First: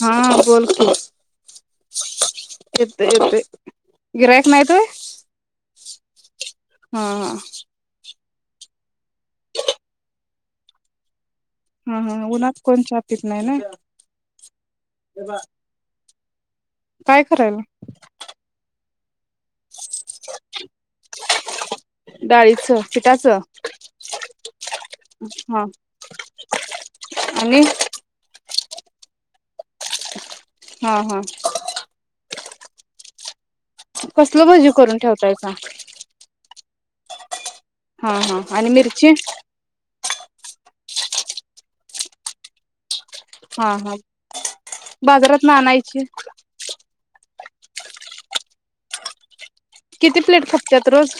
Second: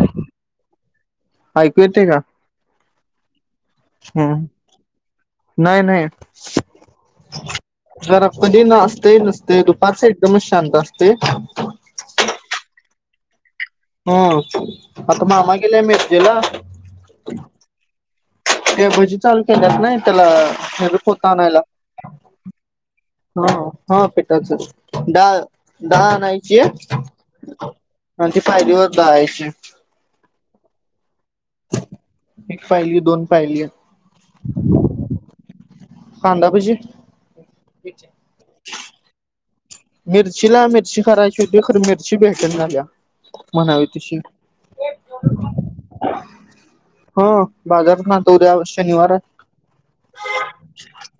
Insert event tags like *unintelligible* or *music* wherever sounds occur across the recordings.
हा बोल तु ऐकू येते का येतोय येतोय, गिरायक हम्म नाहीत होय,? *inaudible* हं हं *unintelligible* ते नसते दुपारचे कमी शांत असते. हा हा उन्हात कोण च्या पि घेत नाही ना ग हा आता मामा गेले मे केला काय करायला *unintelligible* चालू केल्यात नाही त्याला पोत आणायला डाळीचं पिठाचं हा हा पिठाच डाळ हा डाळ आणायची आहे आणि आणि ती पायरीवर *unintelligible* *inaudible* एक फाईली दोन पायली कसल भजी करून ठेवताइसा कांदा भजी हां हां आणि मिरची मिरचीला मिरची करायची होती खर मिरची भेटना झालीया. हां हां बाजारातन आणायची बाजारातन आणतो उद्या शनिवार हाय किती प्लेट खपत्यात रोज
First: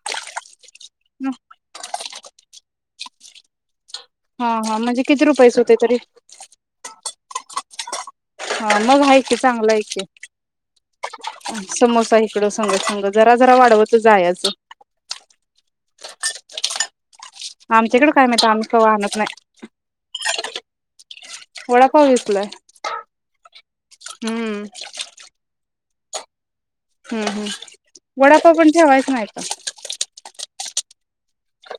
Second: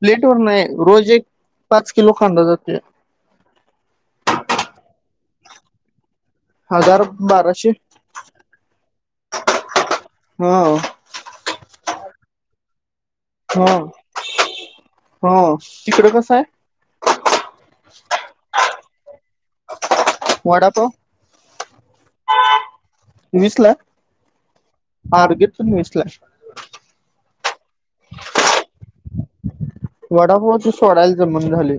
प्लेट वर नाही. रोज एक पाच किलो कांदा जातोय्. तेच हां हां म्हणजे किती रुपयचं होतय तरी हजार बाराशे हा मग हाय की चांगलं आहे की हा समोसा काय इकडं सांगत सांगत‌ जरा जरा हा वाढवतच जायायचं हा तिकडं कसं हाय? आमच्याकडं काय माहित ना् आम्ही कव्हा आणत नाय *inaudible* वडापाव विकलाय वीसला हम्म *unintelligible* फ्लॅश हम्म हम्म वडापाव पण ठेवायचा हाय जमना झालय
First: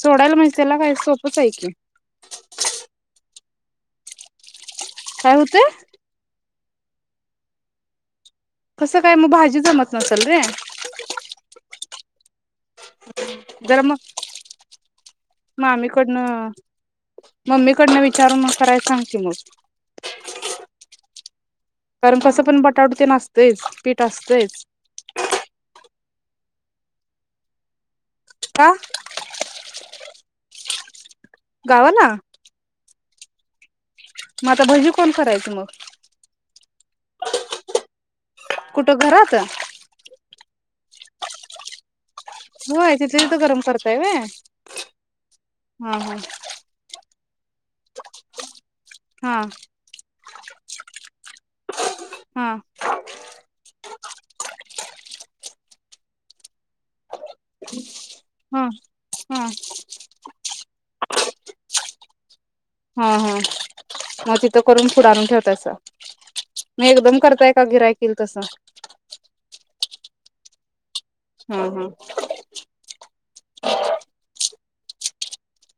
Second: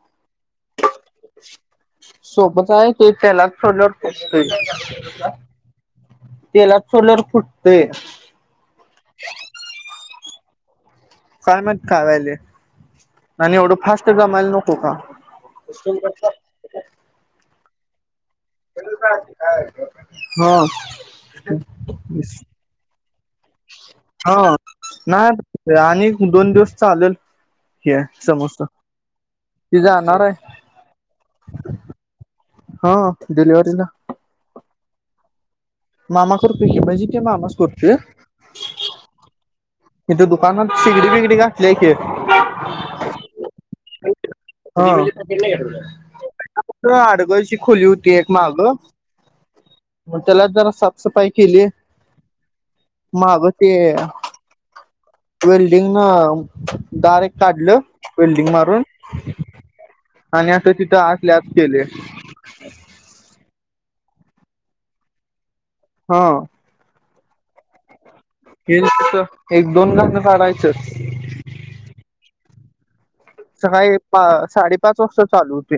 सोडायल म्हणजे त्याला काय सोपंच आहे की सोबत आहे ते त्याला *unintelligible* काय होतंय? तेलात सोडल्यावर फुटतंय. कसं काय मग भाजी जमत नसेल रे *unintelligible* आणि एवढं जरा मग फास्ट जमायला नको का? मम्मी कडन वि *unintelligible* *inaudible* कारण कसं पण बटाटू ते नास तेज हां नाही आत् आणित दोन दिवस चालल हे. समोसा का ती गा येणारयं. गावाला? डिलेवरी ला. मग आता भजी कोण करायचं मग? मामा करतोय कि भजी ते मामाचं करतोय. कुठं घरात? इथे दुकानात शेगडी बिगडी घातलीया कि. होय तिथल्या तिथं गरम करतयं वय. हा ते आड गाईची खोली होती एक माग. हा. त्यालाच जरा साफसफाई केले हा माग ते *inaudible* वेल्डिंगनं दार एक काढलं. वेल्डिंग हा मारून हा आण्या तिथं आतल्या आत केलयं. हा हा. म तिथं करून पुुढ आणून ठेवतायसा. हा. मग एकदम करताय का गिऱ्हाईक? के तस एक दोन घ काढायच च हा हा सकाळी पा साडेपाच वाजता चालू हुतंय.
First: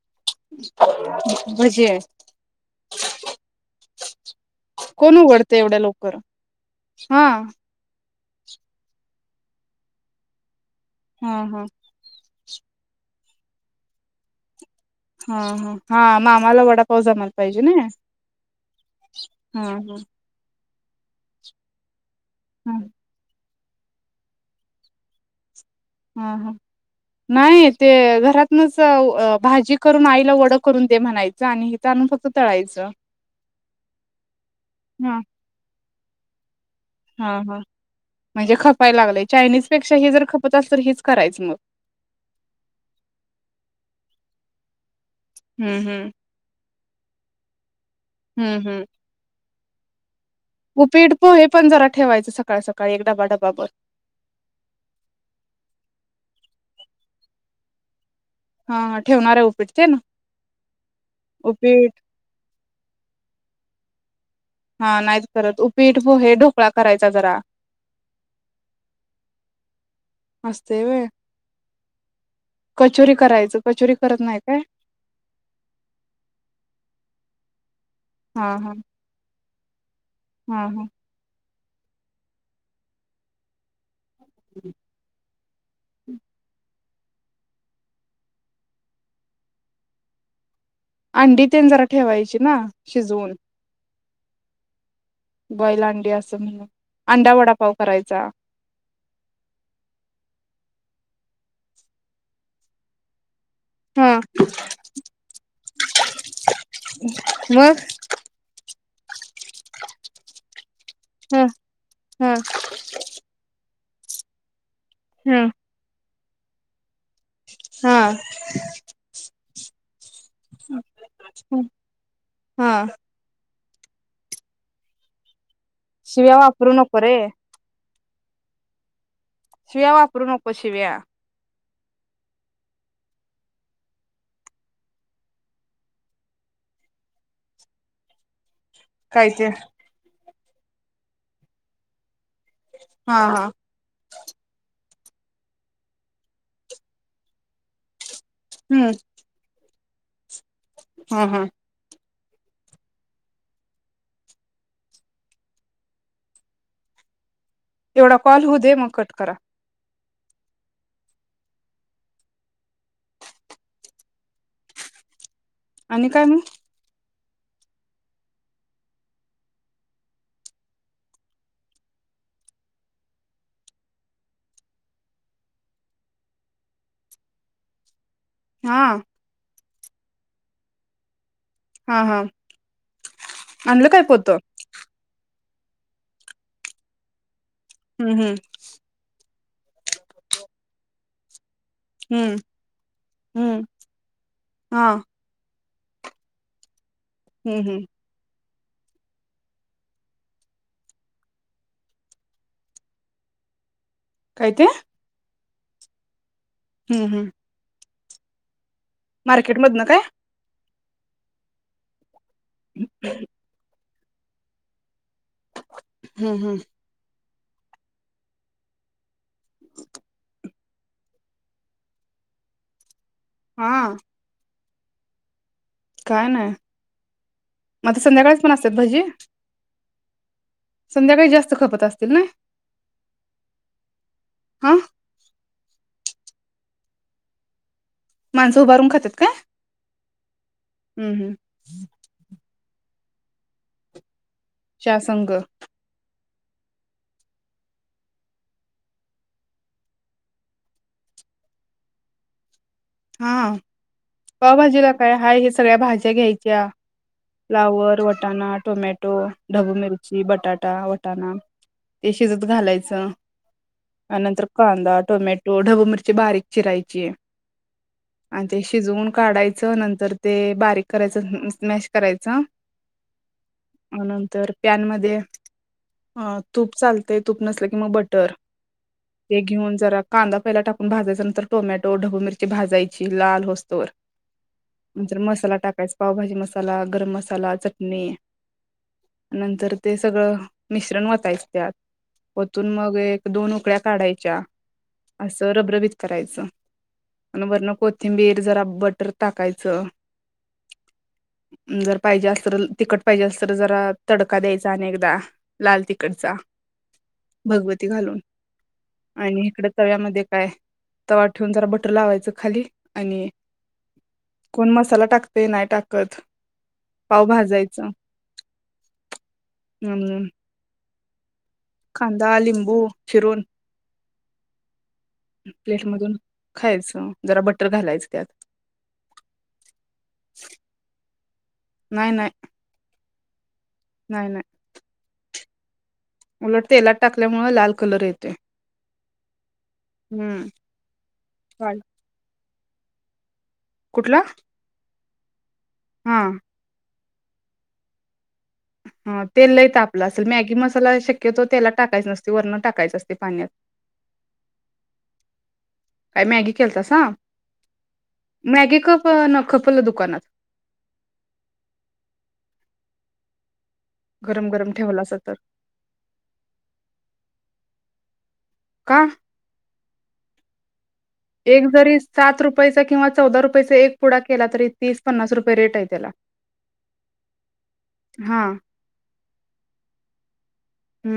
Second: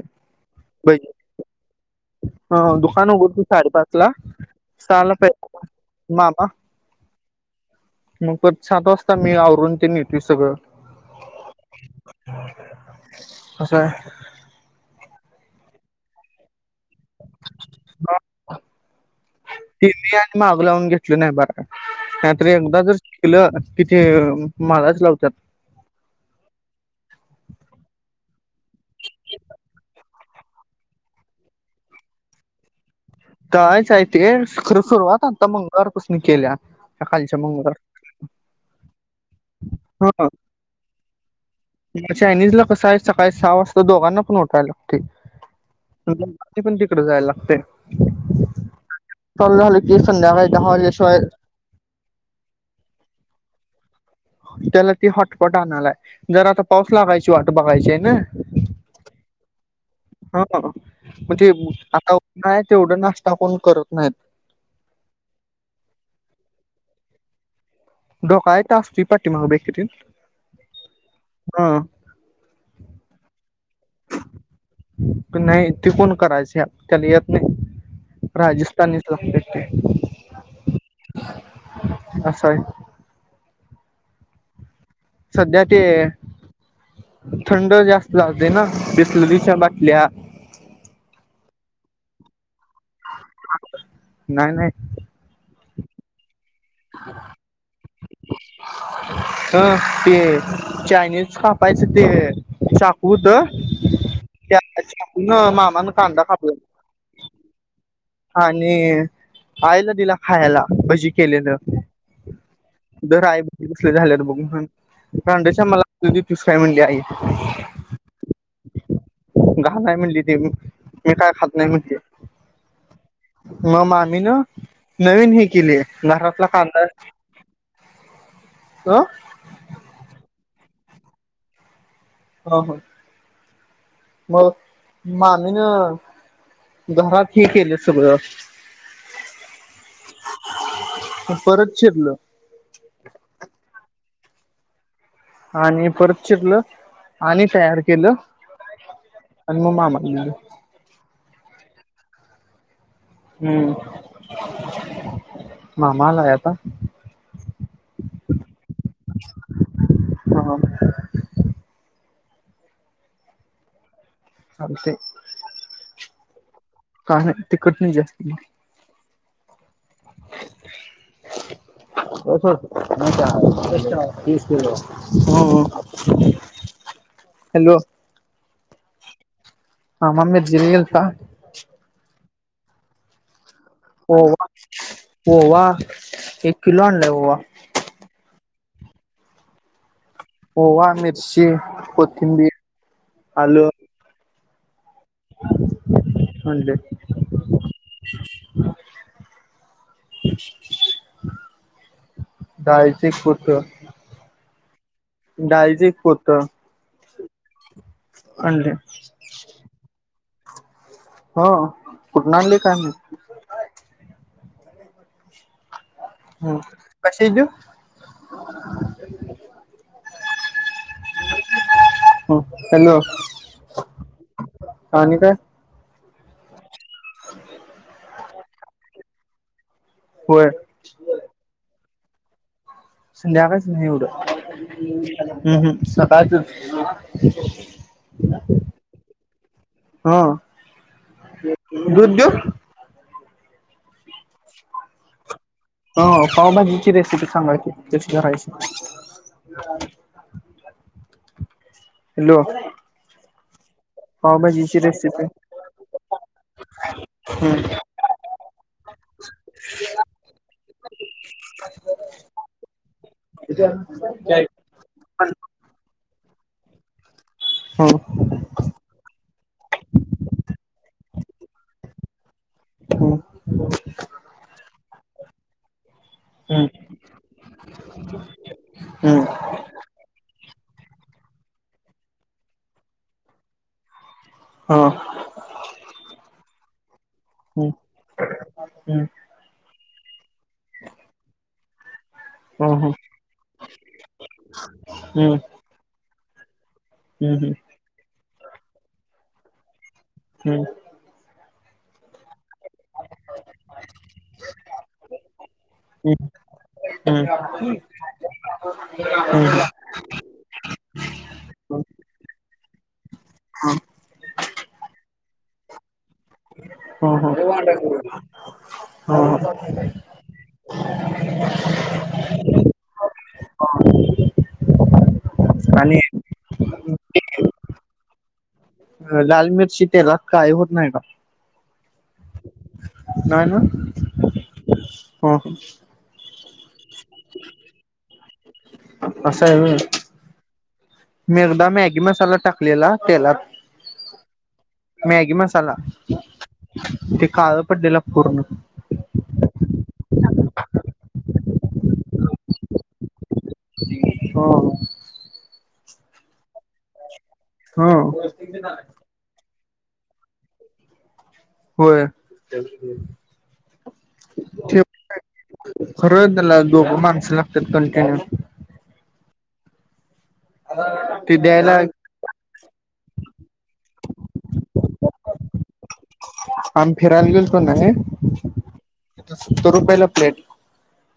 ब भजे दुकान उघडतो साडेपाच ला. सहाला कोण उघडतयं एवढ्या लवकर मामा हा. मग परत सात वाज मी आवरून ती नेती सगळं. हा हा. असय. हा हा हा मामाला वडाप हो जमायला पाहिजे नाई हा हा. तिन्ही आणि मागं लावून घेतली नाही बरयं. हे आपण हा एकदा जर शिकल--. तिथे मलाच लावतात हा ह नाही ते घरातनच भाजी करून आईला वड करून दे म्हणायचं आणि इथ आणून फक्त तळायचं तळायच हाय ते खरं हा सुरुवात आत्ता म मंगळवार पासन केल्या हा सकाळच्या हा मंगळवार म्हणजे खपायला लागलेय चायनीज पेक्षा हे जर खपत असल तर हेच करायच मग? म चायनीज ला कसं आहे सकाळी सहा वाजता दोघांना पण उठायला हम्म हम्म लागतंय ते पण तिकड जायला लागतय चालू झाल तीच *inaudible* उपीठ पोहे पण जरा ठेवायचं सकाळ सकाळी एक डबा डबाभर त्याला ती हॉटपॉट आणलाय जर आता पाऊस लागायची वाट बघायची आहे ना हा हा ठेवणार आहे उपीट ते ना हा बाबा म्हणजे उपीट आता उन्हाळ्या त एवढा नाश्ता कोण करत नाहीत हा नाहीत करत उपीठ हे ढोकळा करायचा जरा ढोकळा इथ असतोय पाठीमागच्या बेकरीत असतंय व्हय हा कचोरी करायचं कचोरी करत नाही काय नाही ते कोण करायचे त्याला येत नाही राजस्थीनीच लागतय *unintelligible* हम् हम् असा आहे हम्म सध्या ते थंड जास्त लागतय ना बिसलरीच्या बाटल्या अंडी ते जरा ठेवायची ना शिजवून *unintelligible* नाही नाही बॉईज अंडी असं म्हणून अंडा *unintelligible* वडापाव करायचा. हं ते चायनीज कापायचं ते चाकू होतं हा *inaudible* त्या चाकून मामा न कांदा कापला मग आणि आईला दिल्या खायला भजी केलेलं धर आई धर कसली झाल्यात बघ म्हनून हम्म रांडच्या मला तूचच काय म्हणली आहे हा *inaudible* हा काय म्हणलीत? ते मग मी काय खात नाही म्हणत्या. हा म मामीन नवीन ही केलीय शिव्या नहरातला वापरू कांदा नको रे रिकामा ऑडिओ *inaudible* शिव्या वापरू नको शिव्या......... हा हा.. मग मामी न घरात हे केलय सगळं.... काय ते परत चिरल.... हां हां.... *inaudible* आणि परत चिरलं आणि तयार केलं हूं म मामा न आणलं... हं हं हम्म मामा आलाय आता.... येवढा कॉल होऊ दे म कट करा. हां हां ते... आणि काय मग...... का नाही तिखट नाही जास्ती.... हॅलो.. *unintelligible* हां मामा मिरजेला गेलता..... हां हां... आणलं काय पोत? ओवा ओवा... एक किलो आणला य ओवा.... हूं हूं ओवा मिरची... हम्म कोथिंबीर, आल..... हां... अंडे.... हूं हूं डाळीचं एक पोत.... काय ते..... डाळीचं एक पोत. हम्म, हम्म. आणले. मार्केट मधनं काय हो.... कुठन आणलय काय माहीत? *inaudible* हा हम्म कशाची देऊ? *unintelligible* *inaudible* *unintelligible* हा आणि काय काय नाय म ता संध्याकाळाच कोण असत्यात ही होय संध्याकाळी जास्त खपत अस *unintelligible* संध्याकाळच नाही उद्या *unintelligible* हा हम्म हम्म सकाळचच *unintelligible* माणस उभारून खात्यात काय हं हं हं दूध देऊ? *unintelligible* हो पावभाजीची रेसिपी सांगा की कशी करायची हॅलो हां पावभाजीची पावभाजीला काय रेसिपी हाय हे सगळ्या भाज्या घ्यायच्या हं फ्लॉवर, वटाणा, टोमॅटो, ढबू मिरची, बटाटा, वटाणा ते शिजत घालायचा त्यानंतर कांदा, टोमॅटो, ढबू मिरची बारीक चिरायचीय हं आणि ते शिजवून काढायच नंतर ते बारीक करायच मॅश करायचा हं मग नंतर पॅन मध्ये ह हं तूप चालतेय तूप नसलं की मग बटर हं हे घेऊन जरा कांदा पहिला टाक भाजायचा नंतर टोमॅटो ढबु मिर ती भाजायची लाल होस्तरवर हं हं नंतर मसाला टाकायचा पावभाजी मसाला *inaudible* चला हं चटणी नंतर ते सगळ मिश्रण वतायच त्यात वतून हं हं मग एक दोन उकळ्या काढायच्या हम्म अस रबरबित करायच अन हम्म वरण कोथींबीर जरा बटर टाकायच हम्म *inaudible* जर पाहिजे अस तिखट पाहिजे अस तर जरा तडका द्यायचा अनेकदा लाल हम्म तिखटचा हम्म हम्म भगवती घालून आणि हम्म इकडे तव्यामध्ये काय तवा ठेवून जरा बटर लावायचा त खाली आणि कोण मसाला टाक ते नाय टाक ह ह हा हा *inaudible* खांदा लिंबू फिरवून प्लेट आणि मधून खायचं जरा बट टर घालायच त्यात लाल मिरची तेलाट काळी होत नाहीका नाही ना? नाय नाय हो हो उलट तेलात टाकल्यामुळे लाल कलर येतय असं आहे होय हूं केला तेलात कुटला मॅगी मस् *unintelligible* ते काळं पडलेला पूर्ण हा तेल तापलं असल मॅगी मसाला शक्यतो तेला टाकायच नसते वर्ण टाकायचं असतं पाण्यात हो काय मॅगी केलतासा हो मॅगी क क क ण खपलं दुकानात होय. गरम गरम ठेव ठेवलासा तर खरं त्याला दोघ माणस ला *unintelligible* का? ते एक द्यायला जरी सात रुपयाचा किंवा चौदा रुपयाचा एक पुढा केला तरी तीस पन्नास रुपये रेट आहे त्याला आम्ही फिरायला गेलतो ना हा तर रुपयाला प्लेट हूं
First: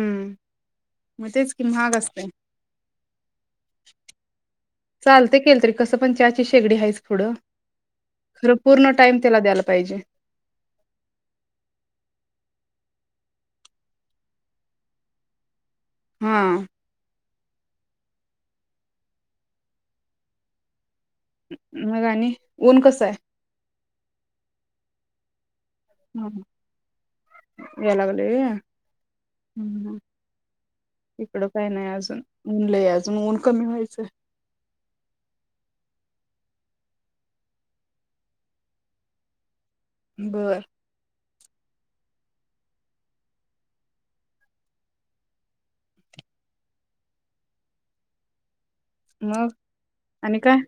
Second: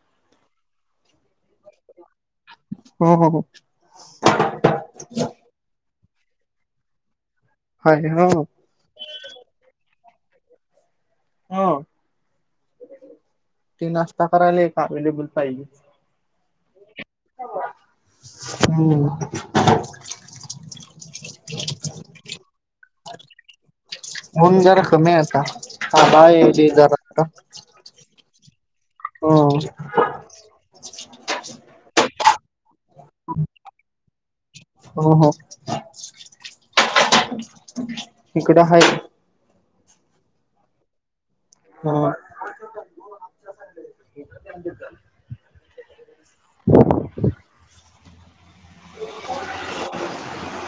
म तेच कि महाग असतय हो हो हो चालतय केलं तरी कस पण चाची शेगडी हायच पुुडं आहे ह खर पूर्ण टाइम त्याला द्यायला पाहिजे हा ते नाश्ता करायला एक अवेलेबल पाहिजे हा *inaudible* मग आणि ऊन कस आहे ऊन जरा कमी हाय आता थांब हा येयली जरा ता ये आ हम् इकड काय नाय अजून ऊन लय अजून ऊन कमी व्हायचंय. हो हो हो इकडे हाय बर हो *inaudible* मग आणि काय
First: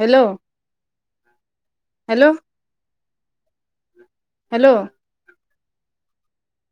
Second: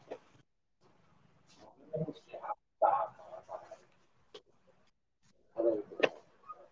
हॅलो हॅलो *unintelligible* हॅलो *inaudible*